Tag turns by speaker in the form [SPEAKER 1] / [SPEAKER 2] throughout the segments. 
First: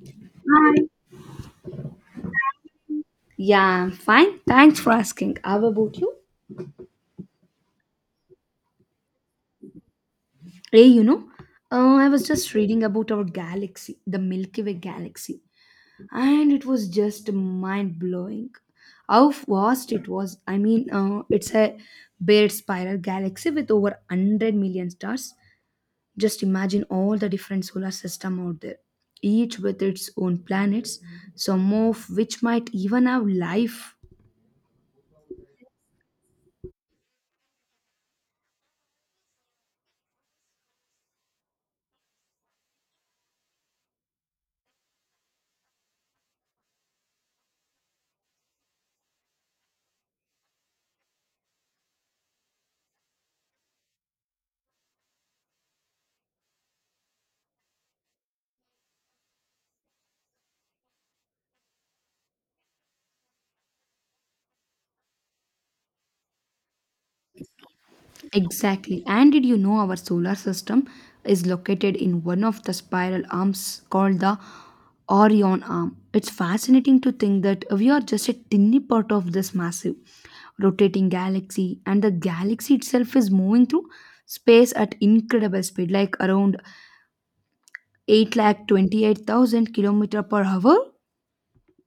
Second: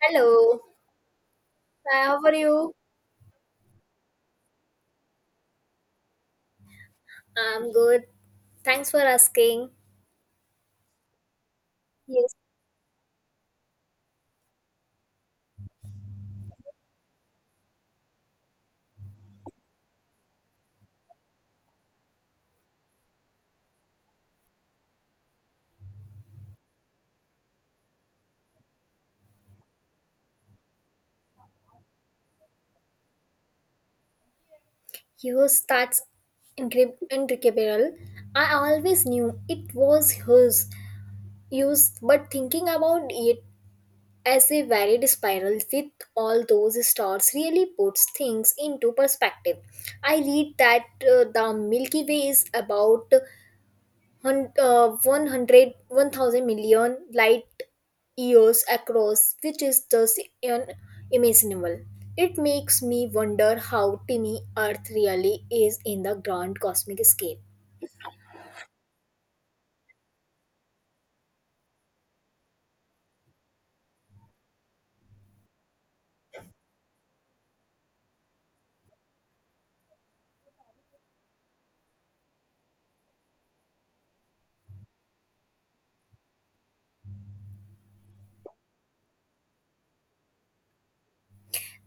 [SPEAKER 1] Hello,
[SPEAKER 2] Hi.
[SPEAKER 1] hi, how are you?
[SPEAKER 2] Yeah, I'm fine. Thanks for asking. How about you?
[SPEAKER 1] I'm good. Thanks for asking.
[SPEAKER 2] Hey, I was
[SPEAKER 1] Yes.
[SPEAKER 2] just reading about our galaxy, the Milky Way galaxy, and it was just mind blowing how vast it was. I mean, it's a bare spiral galaxy with over 100 million stars. Just imagine all the different solar system out there, each with its own planets, some of which might even have life.
[SPEAKER 1] Yours that's incredible. I always knew it was hers. Used, but thinking about it as a varied spiral with all those stars really puts things into perspective. I read that the Milky Way is about 100 1000 million light years across, which is thus unimaginable. It makes me wonder how tiny Earth really is in the grand cosmic scale.
[SPEAKER 2] Exactly. And did you know our solar system is located in one of the spiral arms called the Orion arm? It's fascinating to think that we are just a tiny part of this massive rotating galaxy, and the galaxy itself is moving through space at incredible speed, like around 828,000 kilometer per hour.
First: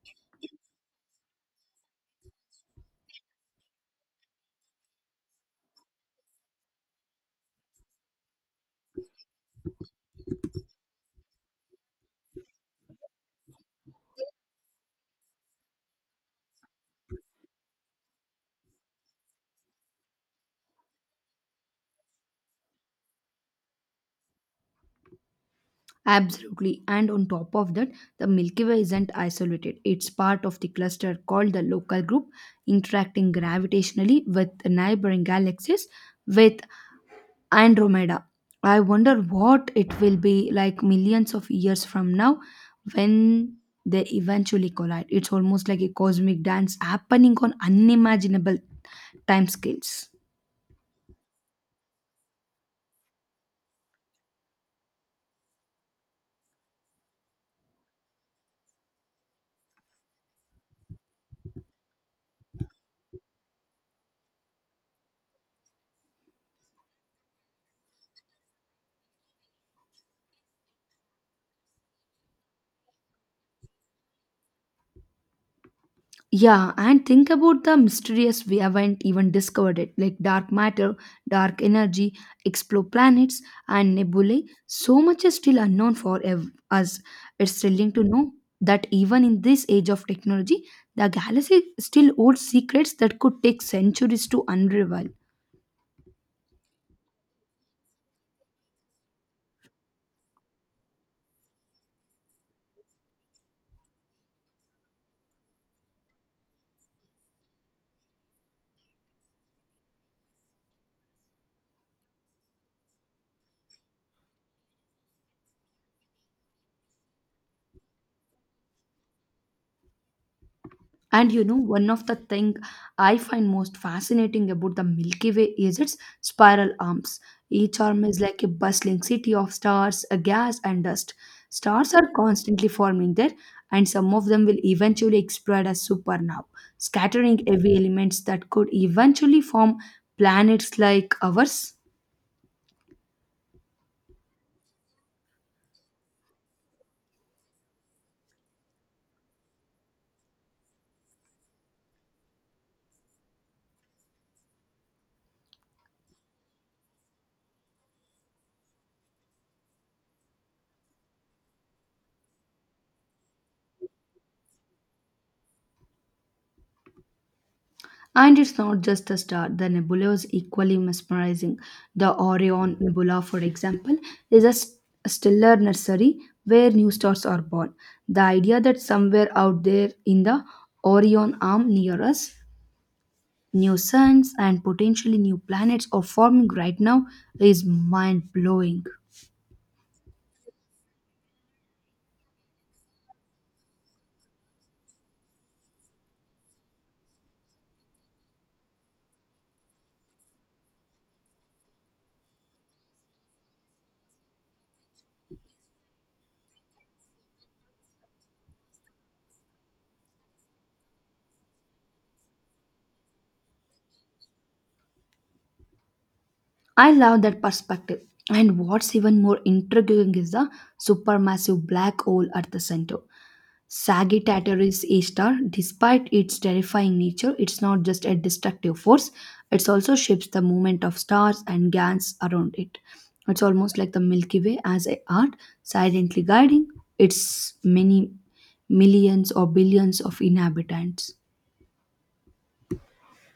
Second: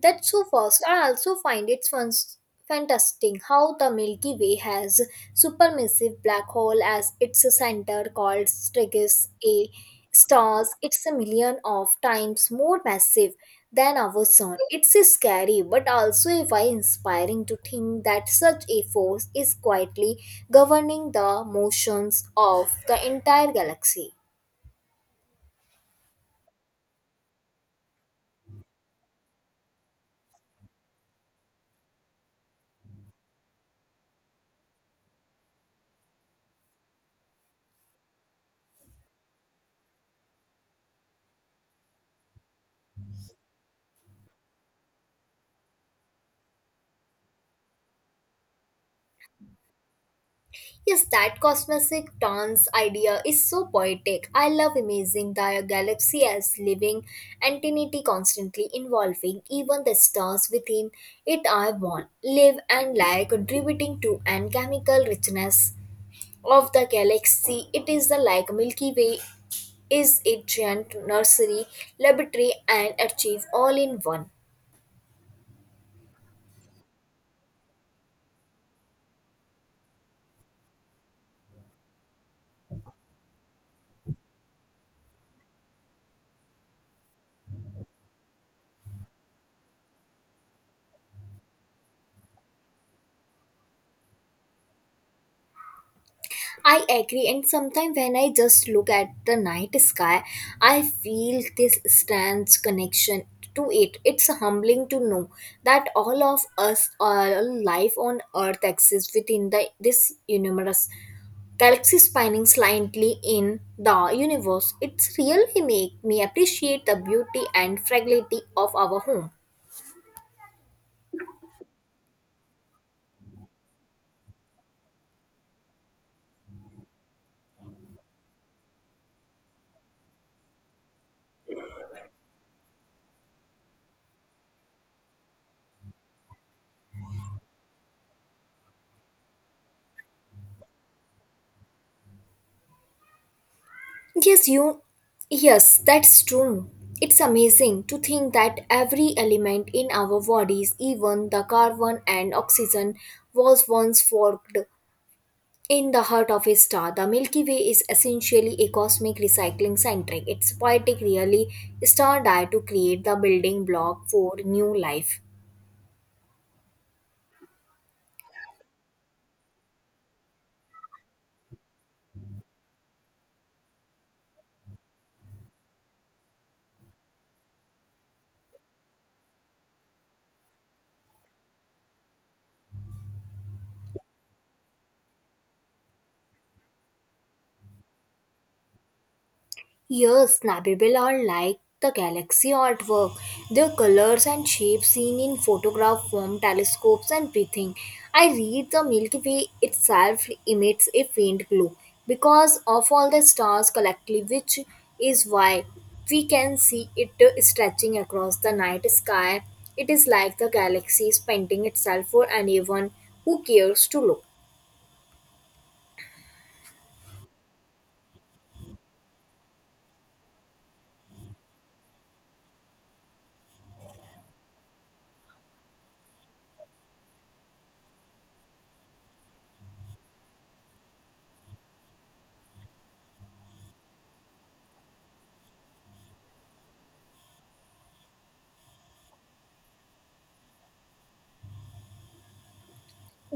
[SPEAKER 1] That's so fast. I also find it fantastic how the Milky Way has supermassive black hole as its center called Strigus A stars. It's a million of times more massive than our sun. It's scary but also a why inspiring to think that such a force is quietly governing the motions of the entire galaxy.
[SPEAKER 2] Absolutely. And on top of that, the Milky Way isn't isolated. It's part of the cluster called the local group, interacting gravitationally with neighboring galaxies with Andromeda. I wonder what it will be like millions of years from now when they eventually collide. It's almost like a cosmic dance happening on unimaginable timescales.
[SPEAKER 1] Yes, that cosmic dance idea is so poetic. I love imagining the galaxy as living entity constantly involving even the stars within it are born, live and lie, contributing to and chemical richness of the galaxy. It is the like Milky Way is a giant nursery, laboratory and achieve all in one.
[SPEAKER 2] Yeah, and think about the mysterious we haven't even discovered it, like dark matter, dark energy, exoplanets, and nebulae. So much is still unknown for us. It's thrilling to know that even in this age of technology, the galaxy still holds secrets that could take centuries to unravel.
[SPEAKER 1] I agree, and sometimes when I just look at the night sky, I feel this strange connection to it. It's humbling to know that all of us, all life on Earth, exists within the this universe. Galaxy spinning slightly in the universe. It's really make me appreciate the beauty and fragility of our home.
[SPEAKER 2] And one of the thing I find most fascinating about the Milky Way is its spiral arms. Each arm is like a bustling city of stars, gas, and dust. Stars are constantly forming there, and some of them will eventually explode as supernovae, scattering heavy elements that could eventually form planets like ours.
[SPEAKER 1] Yes, you. Yes, that's true. It's amazing to think that every element in our bodies, even the carbon and oxygen, was once forked in the heart of a star. The Milky Way is essentially a cosmic recycling center. It's poetic, really, star died to create the building block for new life.
[SPEAKER 2] And it's not just a star, the nebula is equally mesmerizing. The Orion Nebula, for example, is a stellar nursery where new stars are born. The idea that somewhere out there in the Orion arm near us, new suns and potentially new planets are forming right now is mind blowing.
[SPEAKER 1] Yes, Nabibil are like the galaxy artwork. Their colors and shapes seen in photograph form, telescopes, and breathing. I read the Milky Way itself emits a faint glow because of all the stars collectively, which is why we can see it stretching across the night sky. It is like the galaxy is painting itself for anyone who cares to look.
[SPEAKER 2] I love that perspective. And what's even more intriguing is the supermassive black hole at the center. Sagittarius A star, despite its terrifying nature, it's not just a destructive force, it also shapes the movement of stars and gas around it. It's almost like the Milky Way as a art, silently guiding its many millions or billions of inhabitants.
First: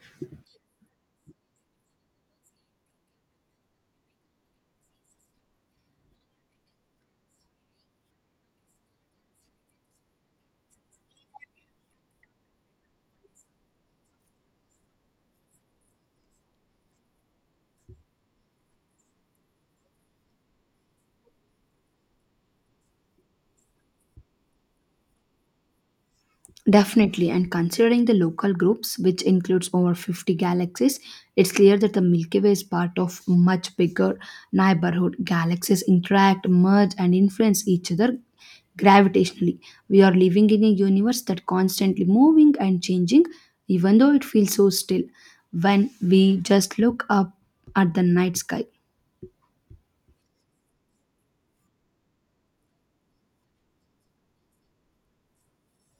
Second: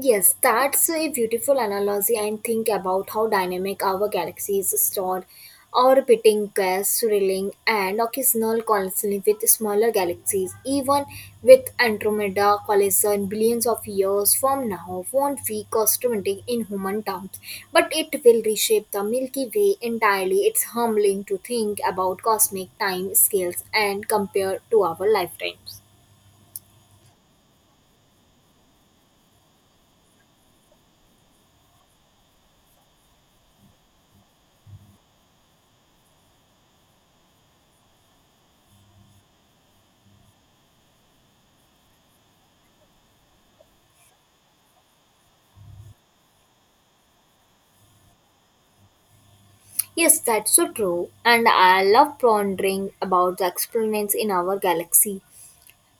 [SPEAKER 1] Yes, that's a beautiful analogy and think about how dynamic our galaxy is stored. Orbiting gas, swirling, and occasional collision with smaller galaxies, even with Andromeda collision billions of years from now, won't be catastrophic in human terms, but it will reshape the Milky Way entirely. It's humbling to think about cosmic time scales and compare to our lifetimes.
[SPEAKER 2] Definitely, and considering the local groups, which includes over 50 galaxies, it's clear that the Milky Way is part of much bigger neighborhood. Galaxies interact, merge, and influence each other gravitationally. We are living in a universe that constantly moving and changing, even though it feels so still when we just look up at the night sky.
[SPEAKER 1] Yes, that's so true. And I love pondering about the experiments in our galaxy.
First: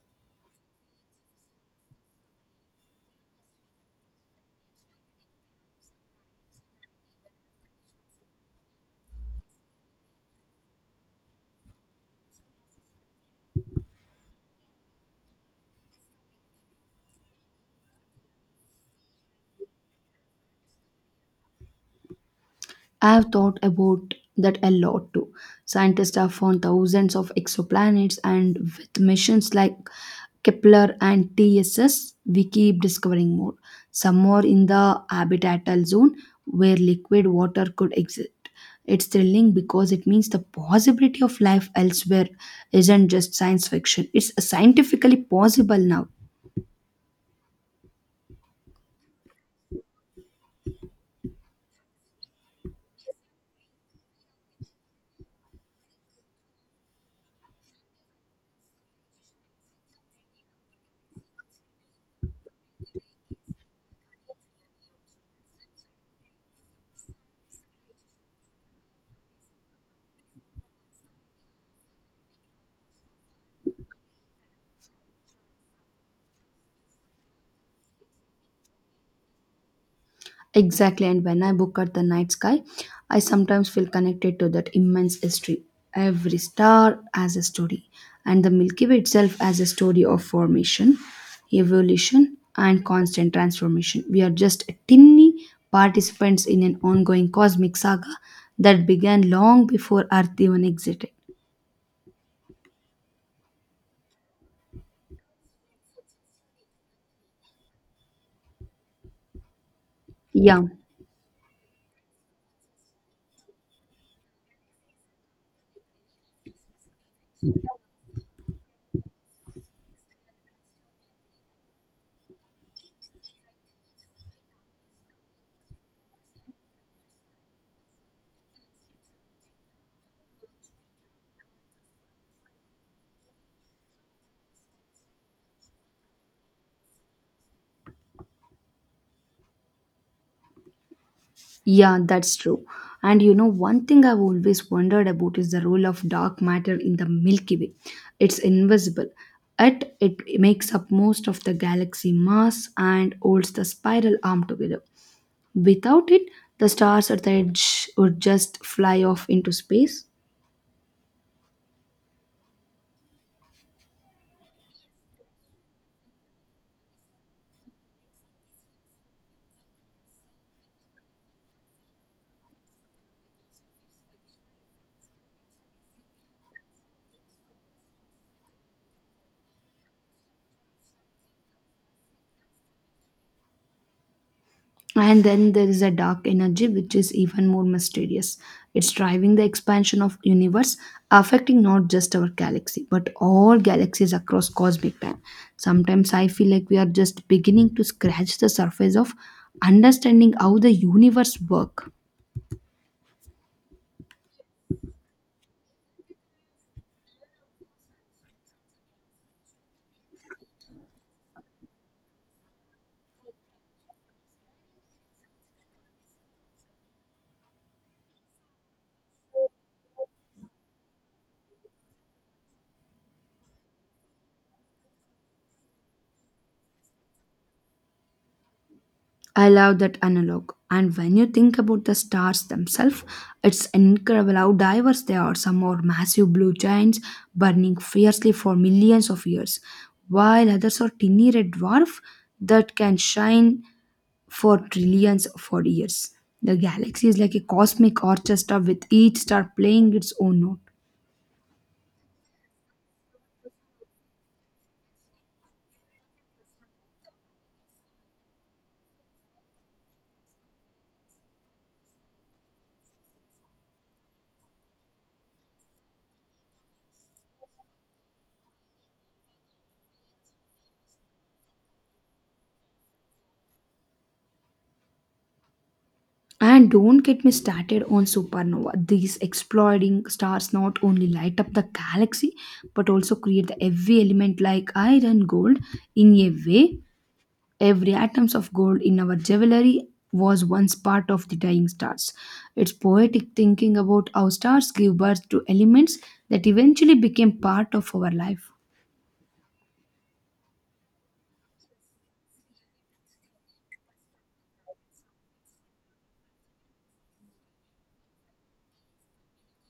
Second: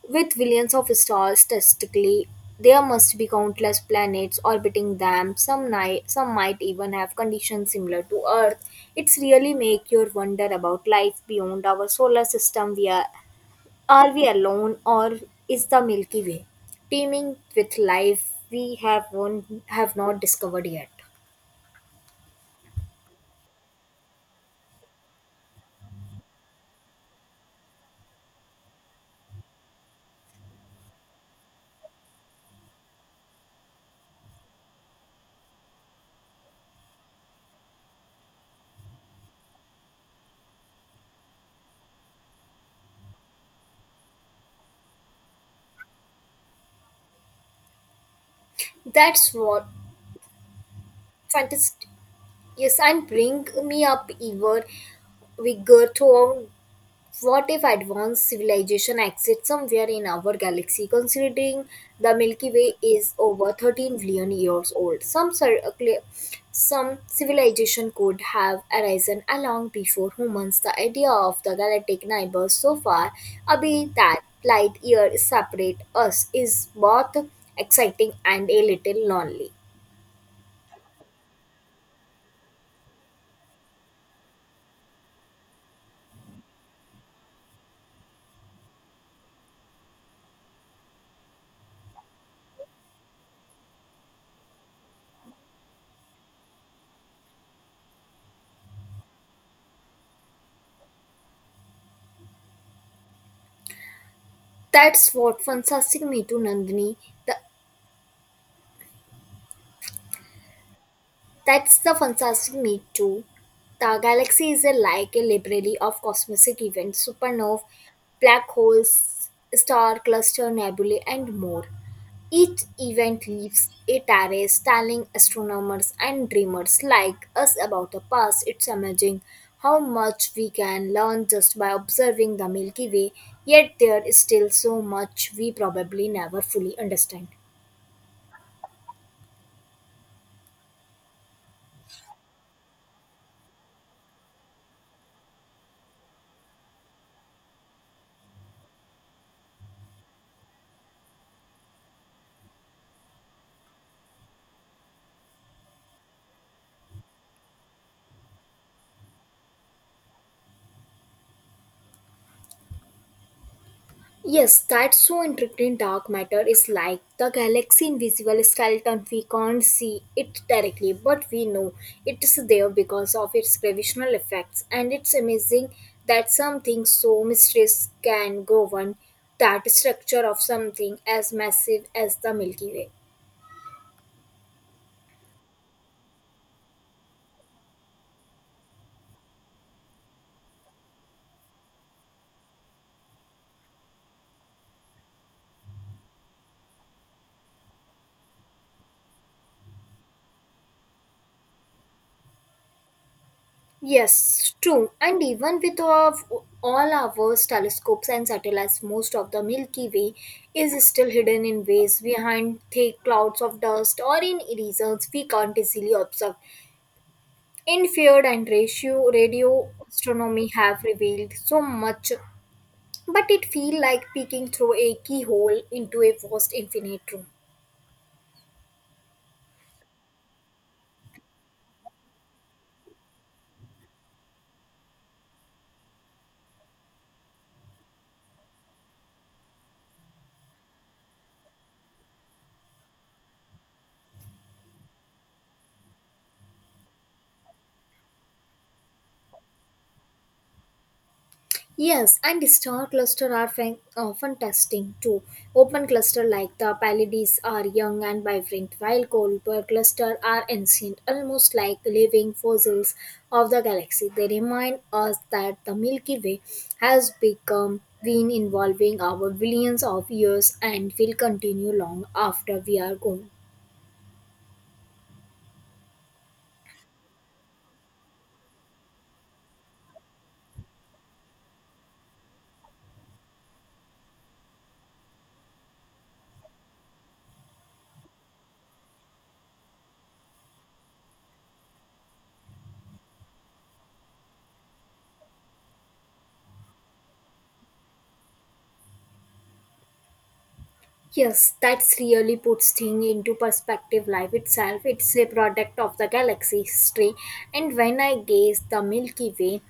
[SPEAKER 1] With billions of stars statistically, there must be countless planets orbiting them. Some night, some might even have conditions similar to Earth. It's really make you wonder about life beyond our solar system. Are we alone, or is the Milky Way teeming with life we have one, have not discovered yet?
[SPEAKER 2] I have thought about that a lot too. Scientists have found thousands of exoplanets, and with missions like Kepler and TSS, we keep discovering more. Some are in the habitable zone where liquid water could exist. It's thrilling because it means the possibility of life elsewhere isn't just science fiction, it's scientifically possible now.
[SPEAKER 1] That's what fantasy. Yes, and bring me up even bigger thought. What if advanced civilization exists somewhere in our galaxy? Considering the Milky Way is over 13 billion years old, some civilization could have arisen long before humans. The idea of the galactic neighbors so far away that light years separate us is both exciting and a little lonely.
[SPEAKER 2] Exactly, and when I book at the night sky, I sometimes feel connected to that immense history. Every star has a story, and the Milky Way itself has a story of formation, evolution, and constant transformation. We are just a tiny participants in an ongoing cosmic saga that began long before Earth even existed.
[SPEAKER 1] That's what fantastic me to Nandini. The.
[SPEAKER 2] Yeah.
[SPEAKER 1] That's the fantastic meat too. The galaxy is a, like a library of cosmic events, supernovae, black holes, star cluster, nebulae, and more. Each event leaves a trace, telling astronomers and dreamers like us about the past. It's amazing how much we can learn just by observing the Milky Way, yet there is still so much we probably never fully understand.
[SPEAKER 2] Yeah, that's true. And one thing I've always wondered about is the role of dark matter in the Milky Way. It's invisible, yet it makes up most of the galaxy mass and holds the spiral arm together. Without it, the stars at the edge would just fly off into space.
[SPEAKER 1] Yes, that's so intriguing. Dark matter is like the galaxy invisible skeleton. We can't see it directly, but we know it is there because of its gravitational effects. And it's amazing that something so mysterious can govern that structure of something as massive as the Milky Way.
[SPEAKER 2] And then there is a dark energy which is even more mysterious. It's driving the expansion of universe, affecting not just our galaxy, but all galaxies across cosmic time. Sometimes I feel like we are just beginning to scratch the surface of understanding how the universe work.
[SPEAKER 1] Yes, true. And even with of all our telescopes and satellites, most of the Milky Way is still hidden in ways behind thick clouds of dust or in regions we can't easily observe. In field and ratio, radio astronomy have revealed so much, but it feels like peeking through a keyhole into a vast infinite room.
[SPEAKER 2] I love that analog. And when you think about the stars themselves, it's incredible how diverse they are. Some are massive blue giants burning fiercely for millions of years, while others are tiny red dwarfs that can shine for trillions of years. The galaxy is like a cosmic orchestra with each star playing its own note.
[SPEAKER 1] Yes, and star cluster are often testing too. Open cluster like the Pleiades are young and vibrant, while Kuiper cluster are ancient, almost like living fossils of the galaxy. They remind us that the Milky Way has become been involving our billions of years and will continue long after we are gone.
[SPEAKER 2] And don't get me started on supernova. These exploding stars not only light up the galaxy but also create the heavy element like iron, gold. In a way, every atoms of gold in our jewelry was once part of the dying stars. It's poetic thinking about how stars give birth to elements that eventually became part of our life.
[SPEAKER 1] Yes, that's really puts thing into perspective. Life itself, it's a product of the galaxy history. And when I gaze the Milky Way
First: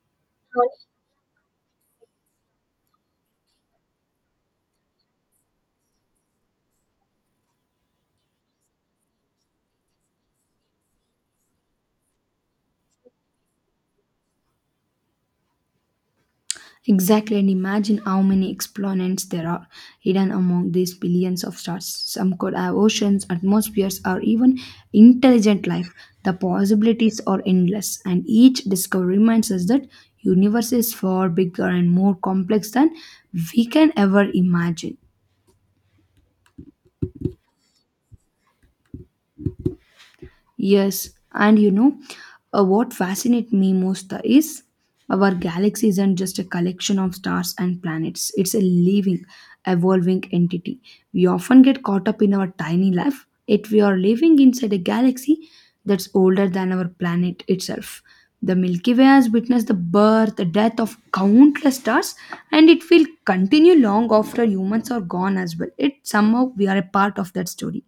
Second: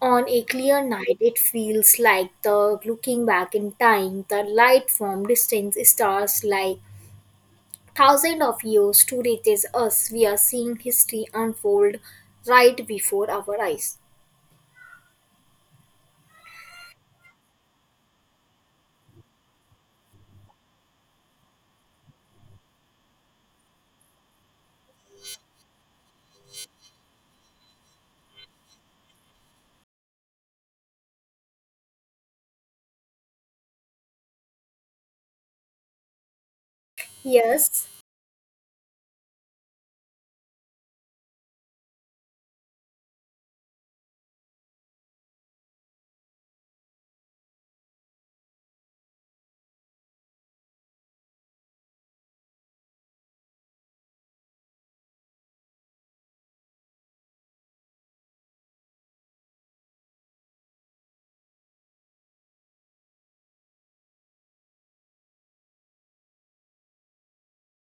[SPEAKER 1] on a clear night, it feels like the looking back in time. The light from distant stars like thousands of years to reaches us. We are seeing history unfold right before our eyes.
[SPEAKER 2] Exactly, and imagine how many exponents there are hidden among these billions of stars. Some could have oceans, atmospheres, or even intelligent life. The possibilities are endless, and each discovery reminds us that universe is far bigger and more complex than we can ever imagine.
[SPEAKER 1] Yes,
[SPEAKER 2] Yes, and what fascinates me most is our galaxy isn't just a collection of stars and planets, it's a living, evolving entity. We often get caught up in our tiny life, yet we are living inside a galaxy that's older than our planet itself. The Milky Way has witnessed the birth, the death of countless stars, and it will continue long after humans are gone as well. It somehow we are a part of that story,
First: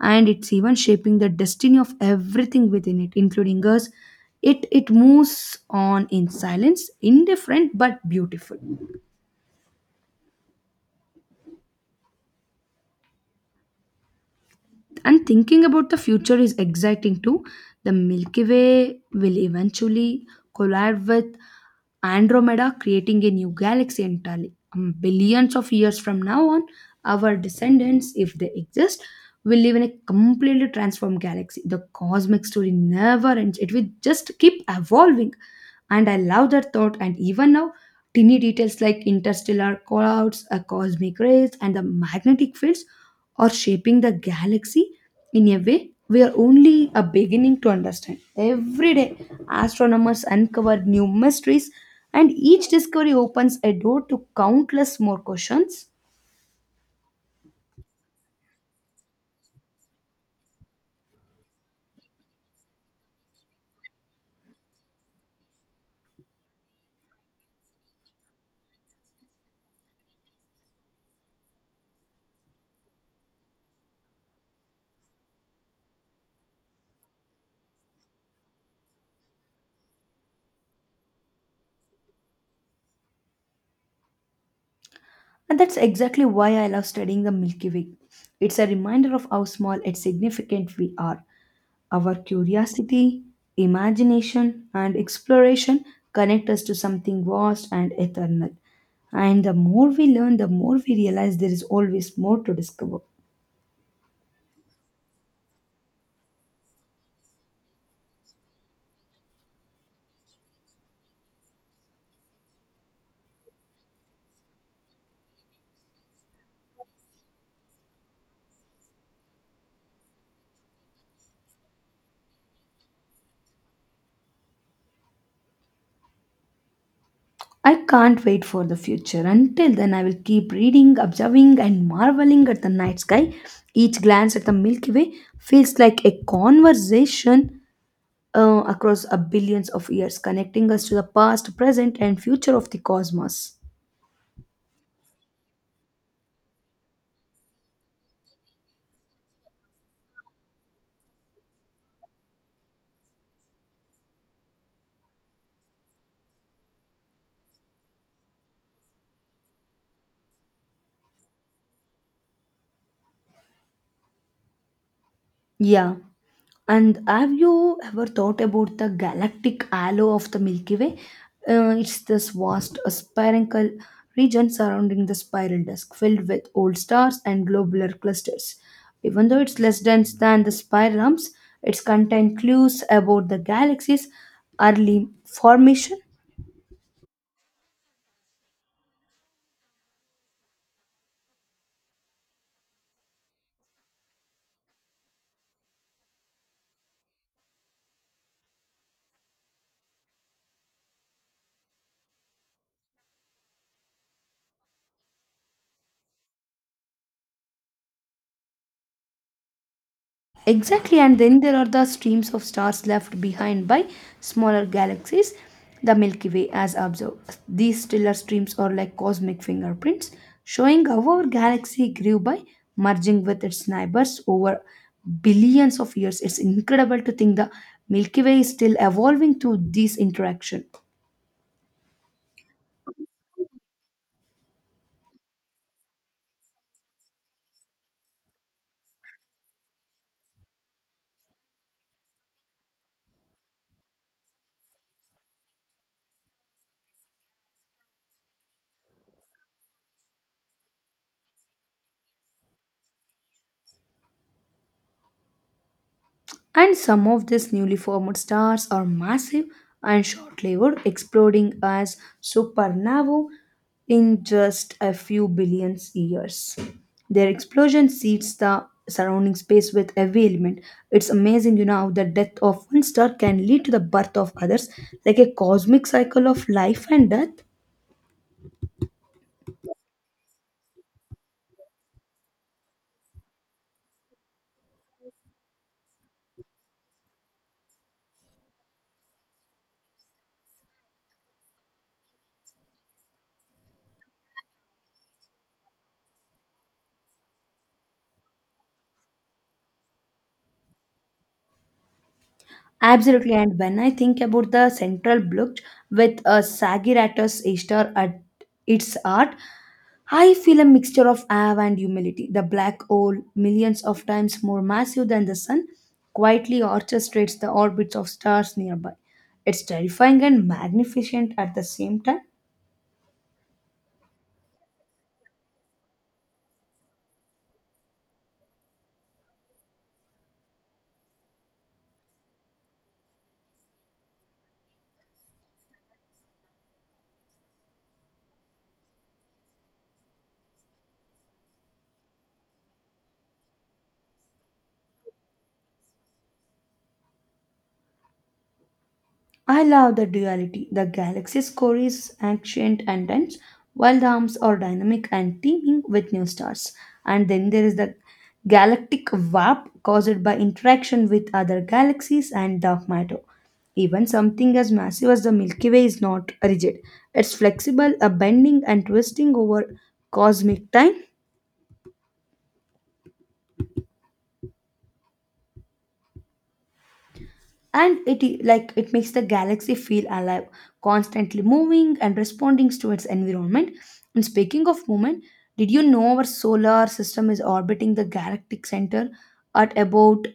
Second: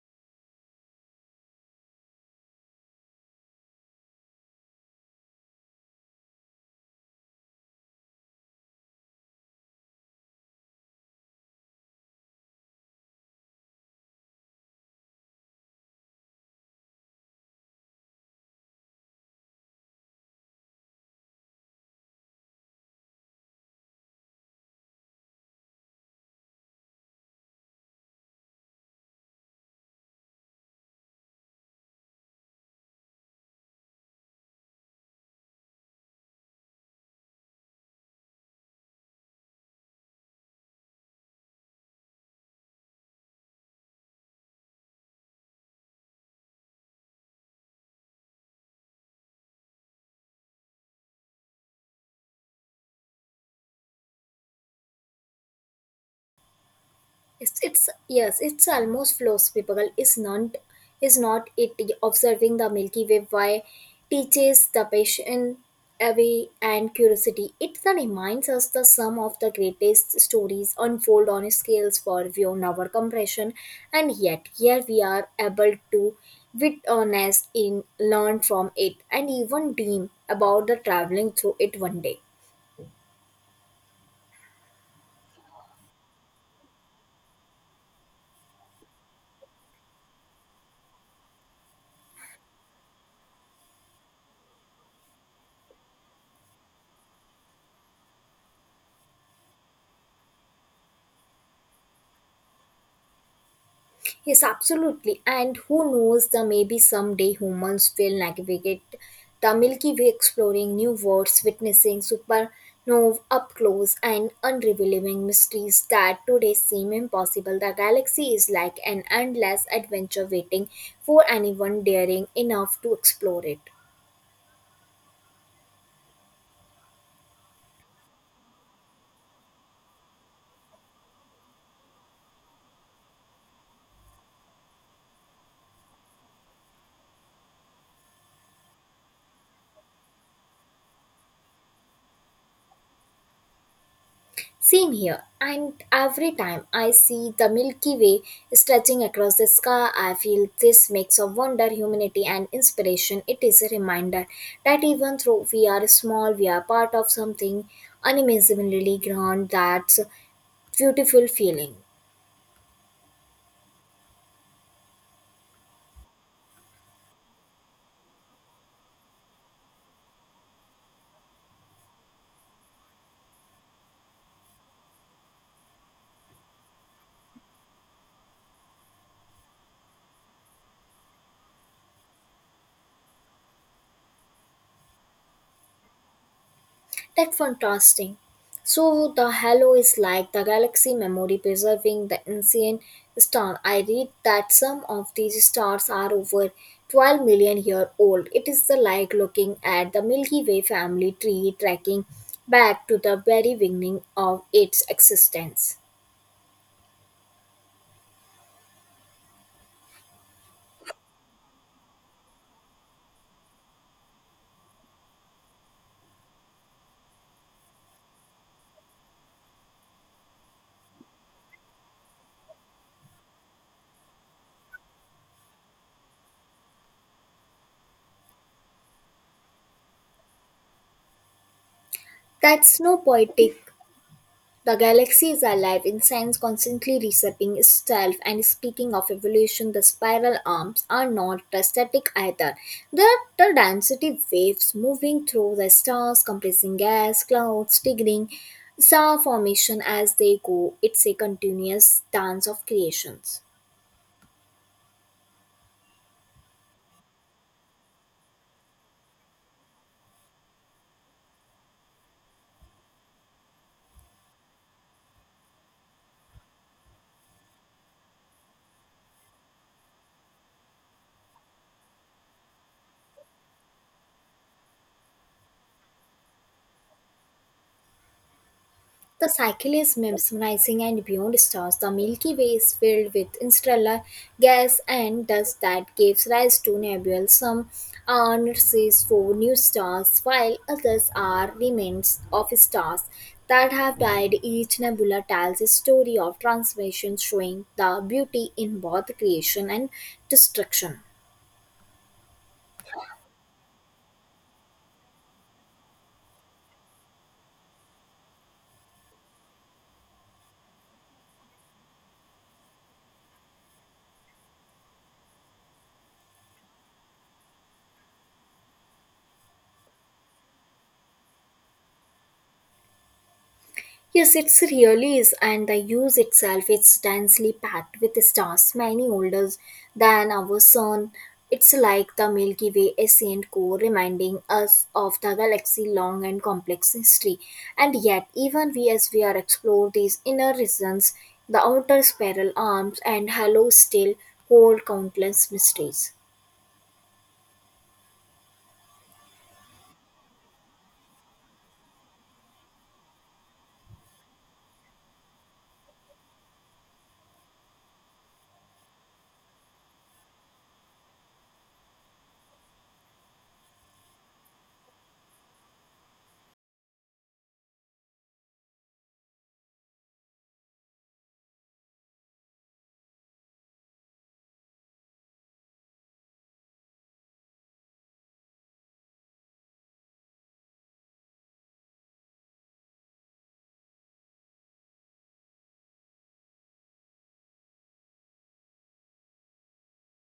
[SPEAKER 2] and it's even shaping the destiny of everything within it, including us. It moves on in silence, indifferent but beautiful. And thinking about the future is exciting too. The Milky Way will eventually collide with Andromeda, creating a new galaxy entirely. Billions of years from now on, our descendants, if they exist, will live in a completely transformed galaxy. The cosmic story never ends, it will just keep evolving. And I love that thought. And even now, teeny details like interstellar clouds, a cosmic rays, and the magnetic fields or shaping the galaxy in a way we are only a beginning to understand. Every day, astronomers uncover new mysteries, and each discovery opens a door to countless more questions.
[SPEAKER 1] it's yes it's almost philosophical is not it observing the milky way why teaches the patient away and curiosity it then reminds us the sum of the greatest stories unfold on scales for beyond our compression and yet here we are able to witness in learn from it and even dream about the traveling through it one day.
[SPEAKER 2] And that's exactly why I love studying the Milky Way. It's a reminder of how small and significant we are. Our curiosity, imagination, and exploration connect us to something vast and eternal. And the more we learn, the more we realize there is always more to discover.
[SPEAKER 1] Yes, absolutely. And who knows, the maybe someday humans will navigate the Milky Way, exploring new worlds, witnessing supernovae up close, and unrevealing mysteries that today seem impossible. The galaxy is like an endless adventure waiting for anyone daring enough to explore it.
[SPEAKER 2] I can't wait for the future. Until then, I will keep reading, observing, and marveling at the night sky. Each glance at the Milky Way feels like a conversation across a billions of years, connecting us to the past, present, and future of the cosmos.
[SPEAKER 1] Same here, and every time I see the Milky Way stretching across the sky, I feel this mix of wonder, humanity, and inspiration. It is a reminder that even though we are small, we are part of something unimaginably grand. That's a beautiful feeling.
[SPEAKER 2] Yeah. And have you ever thought about the galactic halo of the Milky Way? It's this vast spherical region surrounding the spiral disk, filled with old stars and globular clusters. Even though it's less dense than the spiral arms, it contains clues about the galaxy's early formation.
[SPEAKER 1] That contrasting. So the halo is like the galaxy memory preserving the ancient star. I read that some of these stars are over 12 million year old. It is the like looking at the Milky Way family tree tracking back to the very beginning of its existence.
[SPEAKER 2] Exactly, and then there are the streams of stars left behind by smaller galaxies, the Milky Way, as observed. These stellar streams are like cosmic fingerprints, showing how our galaxy grew by merging with its neighbors over billions of years. It's incredible to think the Milky Way is still evolving through this interaction.
[SPEAKER 1] That's no poetic. The galaxy is alive in science constantly reshaping itself and speaking of evolution, the spiral arms are not static either. They are the density waves moving through the stars, compressing gas, clouds, triggering star formation as they go. It's a continuous dance of creations.
[SPEAKER 2] And some of these newly formed stars are massive and short lived, exploding as supernovae in just a few billion years. Their explosion seeds the surrounding space with heavy element. It's amazing, how the death of one star can lead to the birth of others, like a cosmic cycle of life and death.
[SPEAKER 1] The cycle is mesmerizing and beyond stars. The Milky Way is filled with interstellar gas and dust that gives rise to nebulae. Some are nurseries for new stars, while others are remnants of stars that have died. Each nebula tells a story of transformation, showing the beauty in both creation and destruction.
[SPEAKER 2] Absolutely, and when I think about the central block with a Sagiratus Easter at its art, I feel a mixture of awe and humility. The black hole, millions of times more massive than the sun, quietly orchestrates the orbits of stars nearby. It's terrifying and magnificent at the same time.
[SPEAKER 1] Yes, it really is, and the use itself is densely packed with stars, many older than our sun. It's like the Milky Way ancient core, reminding us of the galaxy's long and complex history. And yet, even we as we are explore these inner regions, the outer spiral arms and halo still hold countless mysteries.
[SPEAKER 2] I love the duality. The galaxy's core is ancient and dense, while the arms are dynamic and teeming with new stars. And then there is the galactic warp caused by interaction with other galaxies and dark matter. Even something as massive as the Milky Way is not rigid, it's flexible, a bending and twisting over cosmic time. And like it makes the galaxy feel alive, constantly moving and responding to its environment. And speaking of movement, did you know our solar system is orbiting the galactic center at about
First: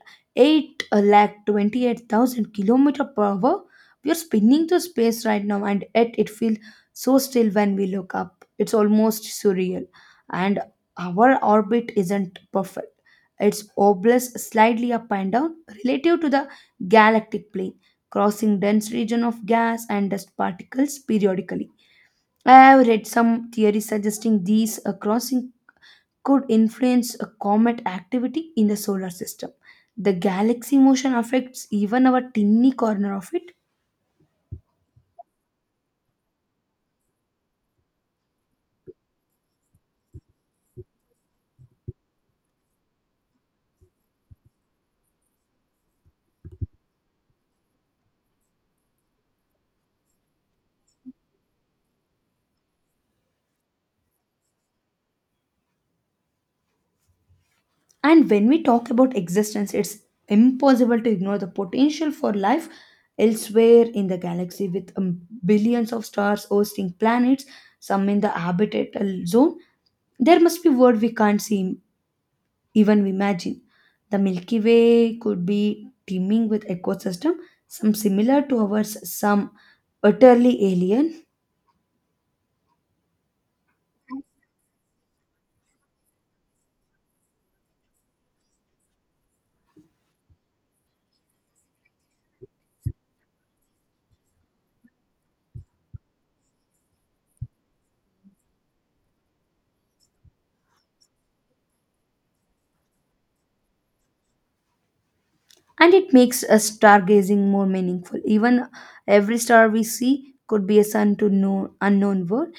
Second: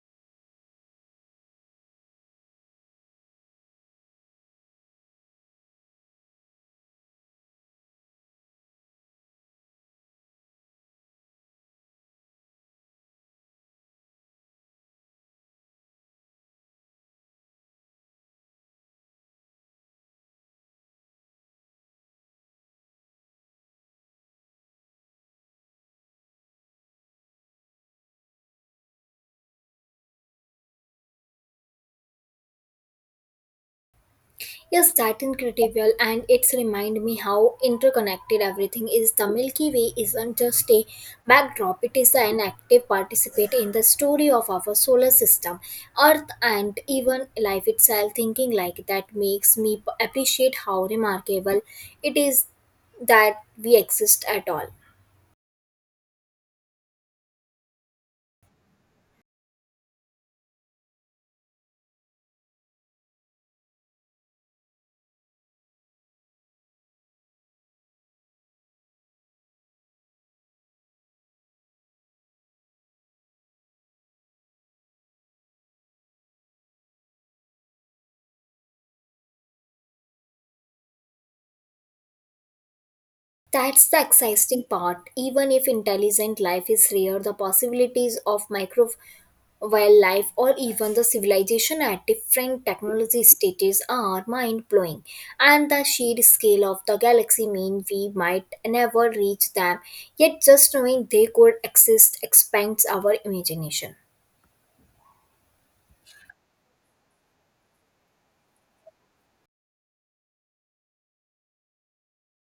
[SPEAKER 2] 828,000 kilometer per hour? We are spinning through space right now, and yet it feels so still when we look up. It's almost surreal. And our orbit isn't perfect, its obliques slightly up and down relative to the galactic plane, crossing dense region of gas and dust particles periodically. I have read some theories suggesting these crossing could influence a comet activity in the solar system. The galaxy motion affects even our tiny corner of it.
[SPEAKER 1] Yes, that incredible, and it's remind me how interconnected everything is. The Milky Way isn't just a backdrop; it is an active participant in the story of our solar system, Earth, and even life itself. Thinking like that makes me appreciate how remarkable it is that we exist at all.
[SPEAKER 2] And when we talk about existence, it's impossible to ignore the potential for life elsewhere in the galaxy with billions of stars hosting planets, some in the habitable zone. There must be world we can't see, even imagine the Milky Way could be teeming with ecosystem, some similar to ours, some utterly alien.
[SPEAKER 1] That's the exciting part. Even if intelligent life is rare, the possibilities of micro wildlife or even the civilization at different technology stages are mind blowing. And the sheer scale of the galaxy means we might never reach them. Yet just knowing they could exist expands our imagination.
[SPEAKER 2] And it makes a stargazing more meaningful. Even every star we see could be a sun to no unknown world.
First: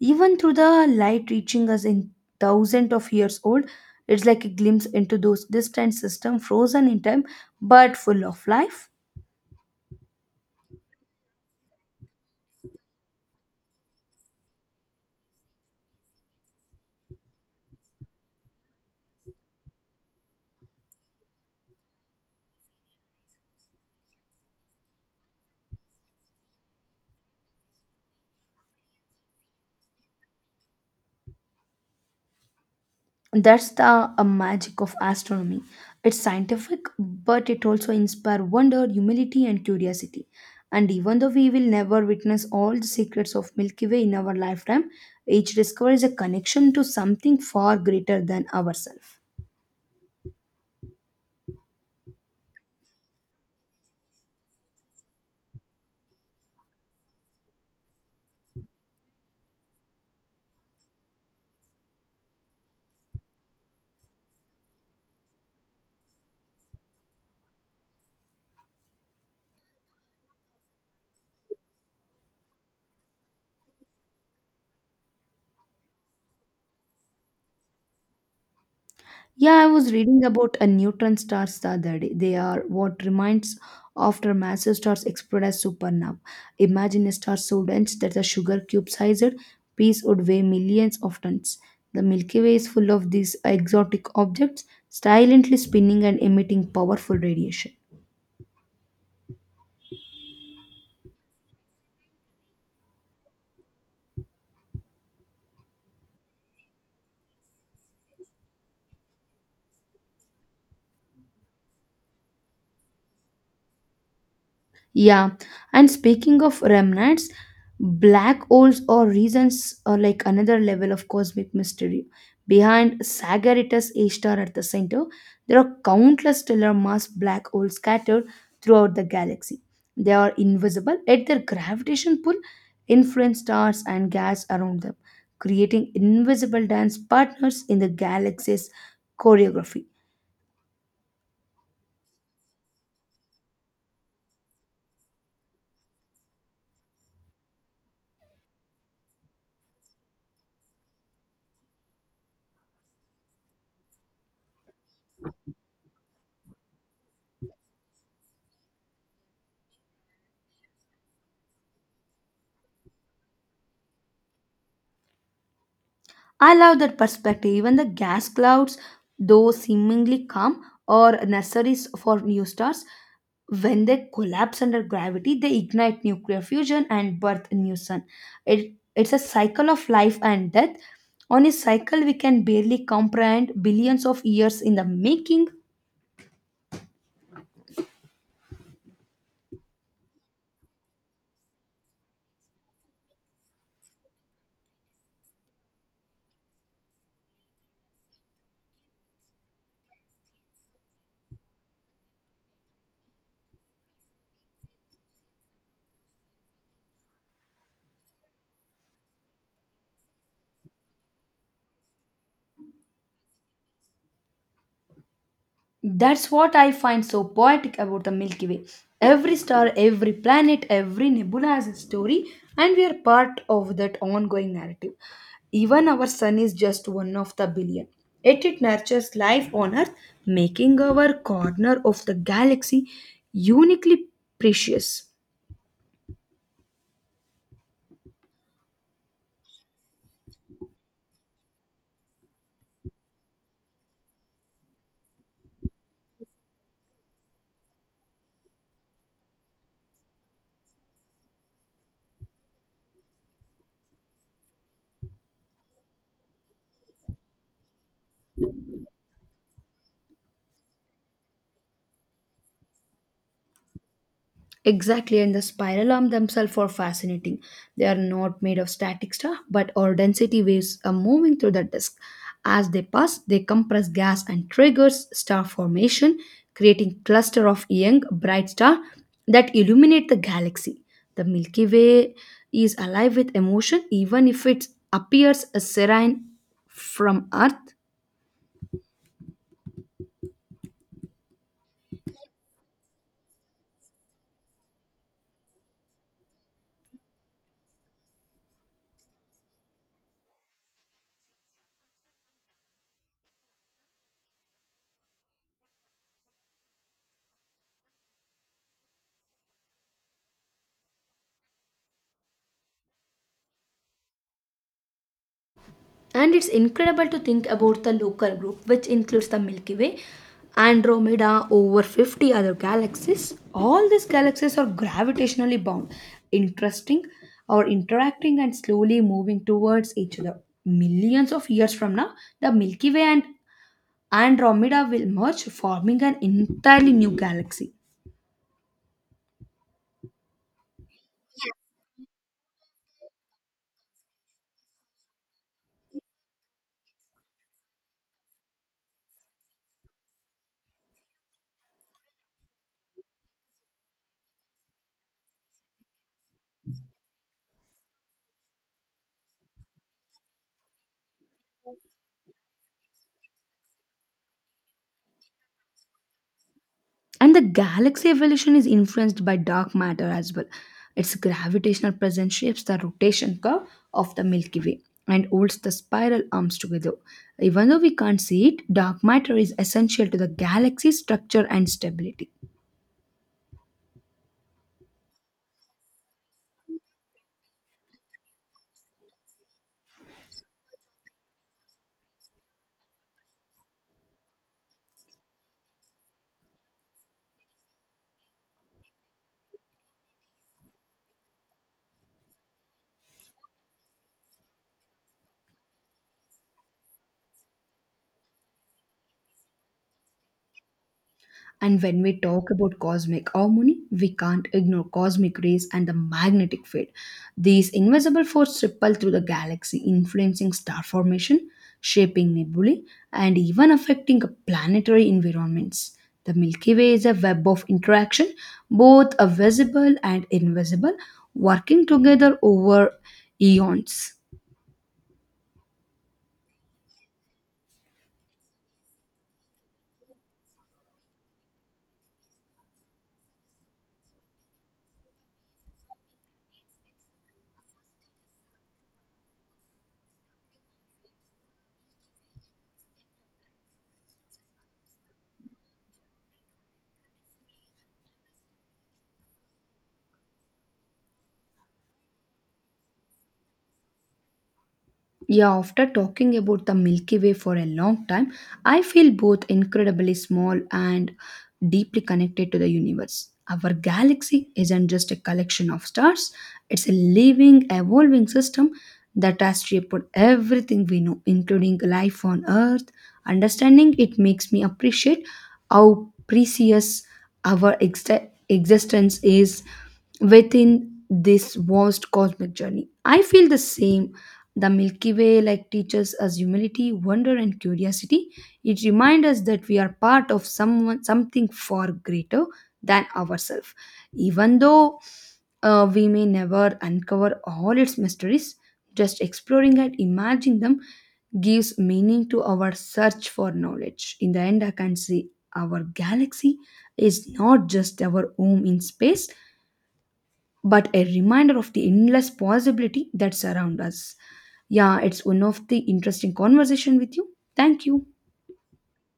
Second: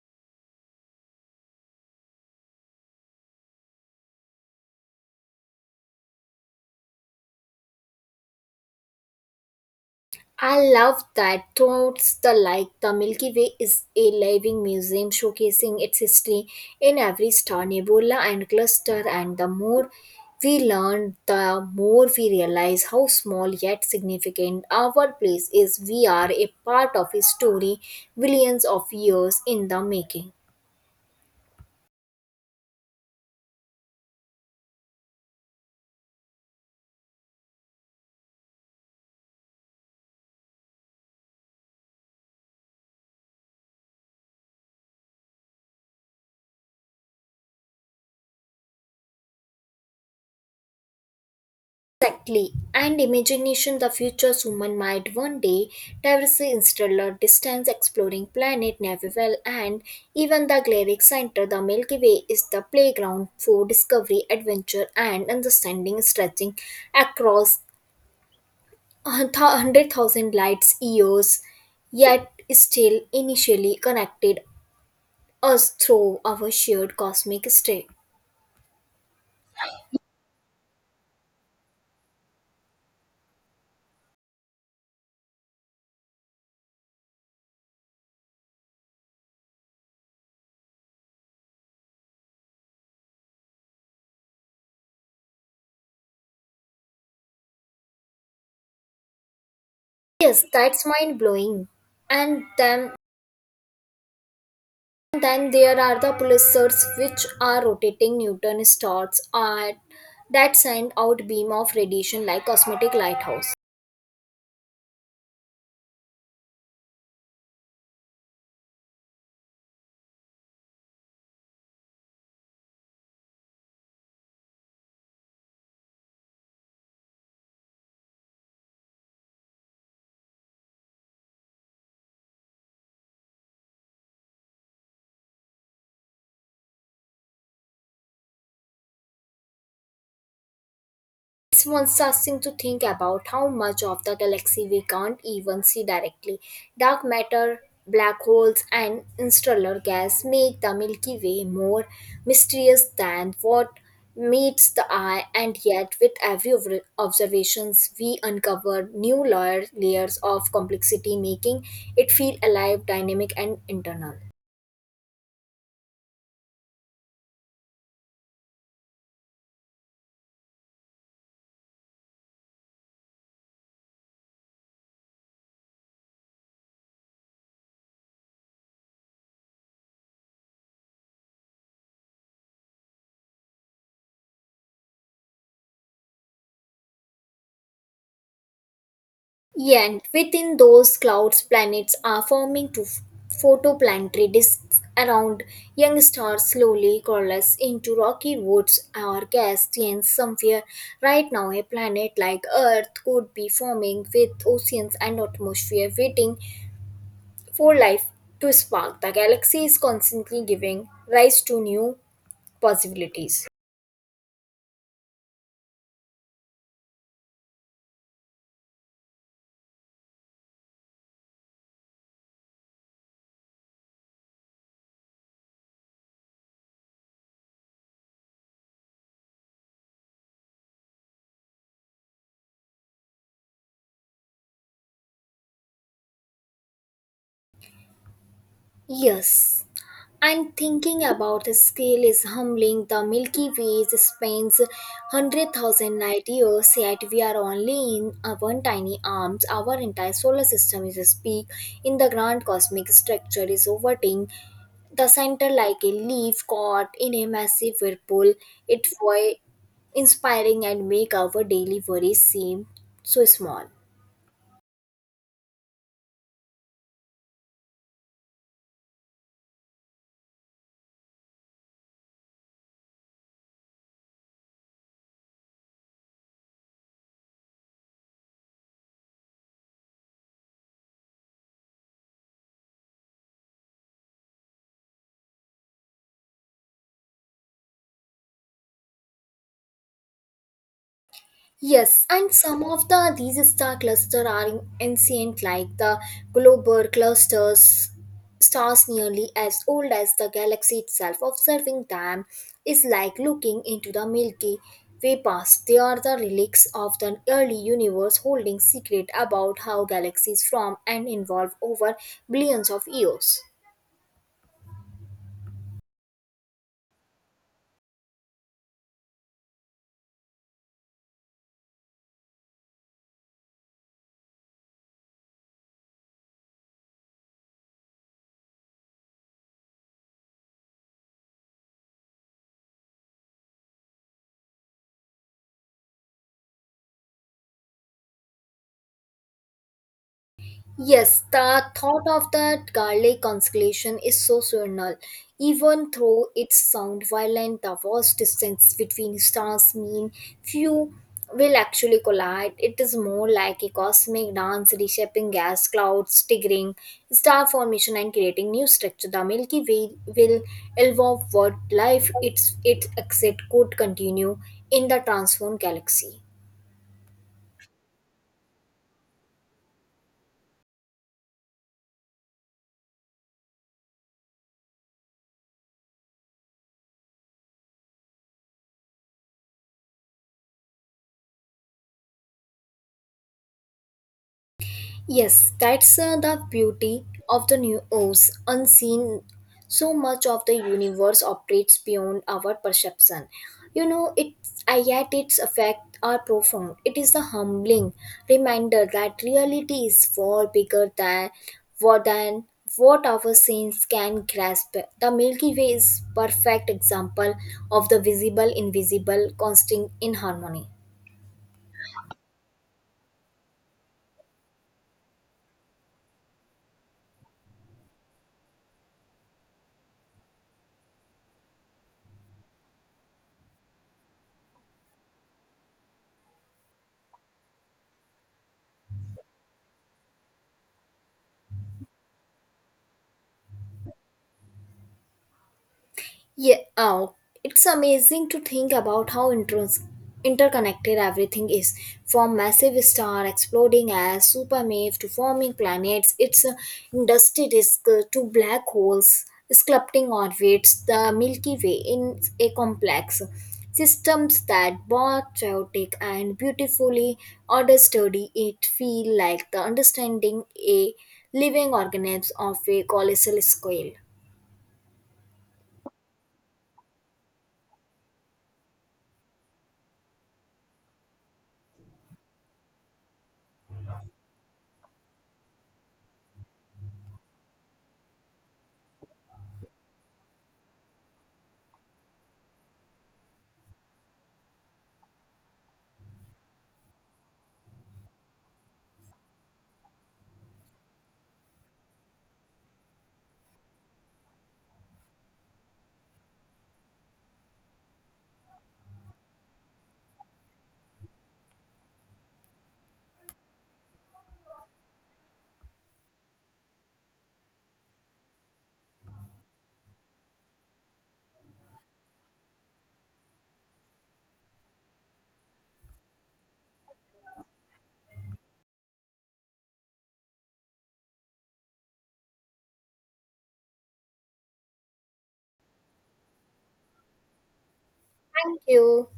[SPEAKER 2] Even through the light reaching us in thousands of years old, it's like a glimpse into those distant systems frozen in time but full of life.
[SPEAKER 1] I love that thoughts the light, the Milky Way is a living museum showcasing its history in every star, nebula and cluster and the more we learn the more we realize how small yet significant our place is we are a part of a story billions of years in the making.
[SPEAKER 2] That's the magic of astronomy. It's scientific but it also inspires wonder, humility and curiosity, and even though we will never witness all the secrets of Milky Way in our lifetime, each discovery is a connection to something far greater than ourselves.
[SPEAKER 1] Exactly, and imagination the future's human might one day traverse interstellar distance exploring planet Nebuvel and even the galactic center the Milky Way is the playground for discovery, adventure and understanding stretching across 100,000 light years yet still initially connected us through our shared cosmic stray.
[SPEAKER 2] Yeah, I was reading about a neutron stars the other day. They are what remains after massive stars explode as supernova. Imagine a star so dense that a sugar cube sized piece would weigh millions of tons. The Milky Way is full of these exotic objects silently spinning and emitting powerful radiation.
[SPEAKER 1] Yes, that's mind blowing. And then there are the pulsars which are rotating neutron stars at that send out beam of radiation like cosmetic lighthouse.
[SPEAKER 2] Yeah, and speaking of remnants, black holes or reasons are like another level of cosmic mystery. Behind Sagittarius A star at the center, there are countless stellar mass black holes scattered throughout the galaxy. They are invisible, yet their gravitation pull influence stars and gas around them, creating invisible dance partners in the galaxy's choreography.
[SPEAKER 1] It's disgusting to think about how much of the galaxy we can't even see directly. Dark matter, black holes, and interstellar gas make the Milky Way more mysterious than what meets the eye, and yet, with every observations, we uncover new layers of complexity, making it feel alive, dynamic, and internal.
[SPEAKER 2] I love that perspective. Even the gas clouds, though seemingly calm, are nurseries for new stars. When they collapse under gravity, they ignite nuclear fusion and birth a new sun. It's a cycle of life and death. On a cycle we can barely comprehend, billions of years in the making.
[SPEAKER 1] Yeah, and within those clouds, planets are forming to photoplanetary disks around young stars slowly coalesce into rocky woods or gas giants somewhere. Right now, a planet like Earth could be forming with oceans and atmosphere waiting for life to spark. The galaxy is constantly giving rise to new possibilities.
[SPEAKER 2] That's what I find so poetic about the Milky Way. Every star, every planet, every nebula has a story, and we are part of that ongoing narrative. Even our sun is just one of the billion. Yet it nurtures life on Earth, making our corner of the galaxy uniquely precious.
[SPEAKER 1] Yes, and thinking about his scale is humbling. The Milky Way spans 100,000 light years, yet we are only in a one tiny arms. Our entire solar system is a peak in the grand cosmic structure is orbiting the center like a leaf caught in a massive whirlpool. It was inspiring and make our daily worries seem so small.
[SPEAKER 2] Exactly, and the spiral arm themselves are fascinating. They are not made of static stuff, but our density waves are moving through the disk. As they pass, they compress gas and triggers star formation, creating cluster of young bright star that illuminate the galaxy. The Milky Way is alive with emotion, even if it appears as serene from Earth.
[SPEAKER 1] Yes, and some of the these star clusters are ancient, like the Globular clusters, stars nearly as old as the galaxy itself. Observing them is like looking into the Milky Way past. They are the relics of the early universe, holding secret about how galaxies formed and evolved over billions of years.
[SPEAKER 2] And it's incredible to think about the local group, which includes the Milky Way, Andromeda, over 50 other galaxies. All these galaxies are gravitationally bound, interesting or interacting and slowly moving towards each other. Millions of years from now, the Milky Way and Andromeda will merge, forming an entirely new galaxy.
[SPEAKER 1] Yes, the thought of that garlic constellation is so surreal. Even though its sound violent, the vast distance between stars mean few will actually collide. It is more like a cosmic dance reshaping gas clouds, triggering star formation and creating new structure. The Milky Way will evolve what life its exit could continue in the transformed galaxy.
[SPEAKER 2] And the galaxy evolution is influenced by dark matter as well. Its gravitational presence shapes the rotation curve of the Milky Way and holds the spiral arms together. Even though we can't see it, dark matter is essential to the galaxy's structure and stability.
[SPEAKER 1] Yes, that's the beauty of the new Oz, unseen. So much of the universe operates beyond our perception. You know, it yet its effects are profound. It is a humbling reminder that reality is far bigger than what our senses can grasp. The Milky Way is perfect example of the visible invisible constant in harmony.
[SPEAKER 2] And when we talk about cosmic harmony, we can't ignore cosmic rays and the magnetic field. These invisible forces ripple through the galaxy, influencing star formation, shaping nebulae, and even affecting planetary environments. The Milky Way is a web of interaction, both a visible and invisible, working together over eons.
[SPEAKER 1] Yeah, oh, it's amazing to think about how interconnected everything is. From massive star exploding as supermassive to forming planets, its dusty disk to black holes sculpting orbits, the Milky Way in a complex systems that both chaotic and beautifully order study it feel like the understanding a living organism of a colossal scale.
[SPEAKER 2] Yeah, after talking about the Milky Way for a long time, I feel both incredibly small and deeply connected to the universe. Our galaxy isn't just a collection of stars, it's a living, evolving system that has shaped everything we know, including life on Earth. Understanding it makes me appreciate how precious our ex- existence is within this vast cosmic journey. I feel the same, the Milky Way like teaches us humility, wonder and curiosity. It reminds us that we are part of someone something far greater than ourselves. Even though we may never uncover all its mysteries, just exploring and imagining them gives meaning to our search for knowledge. In the end, I can say our galaxy is not just our home in space but a reminder of the endless possibility that surround us. Yeah, it's one of the interesting conversation with you. Thank you.
[SPEAKER 1] Thank you.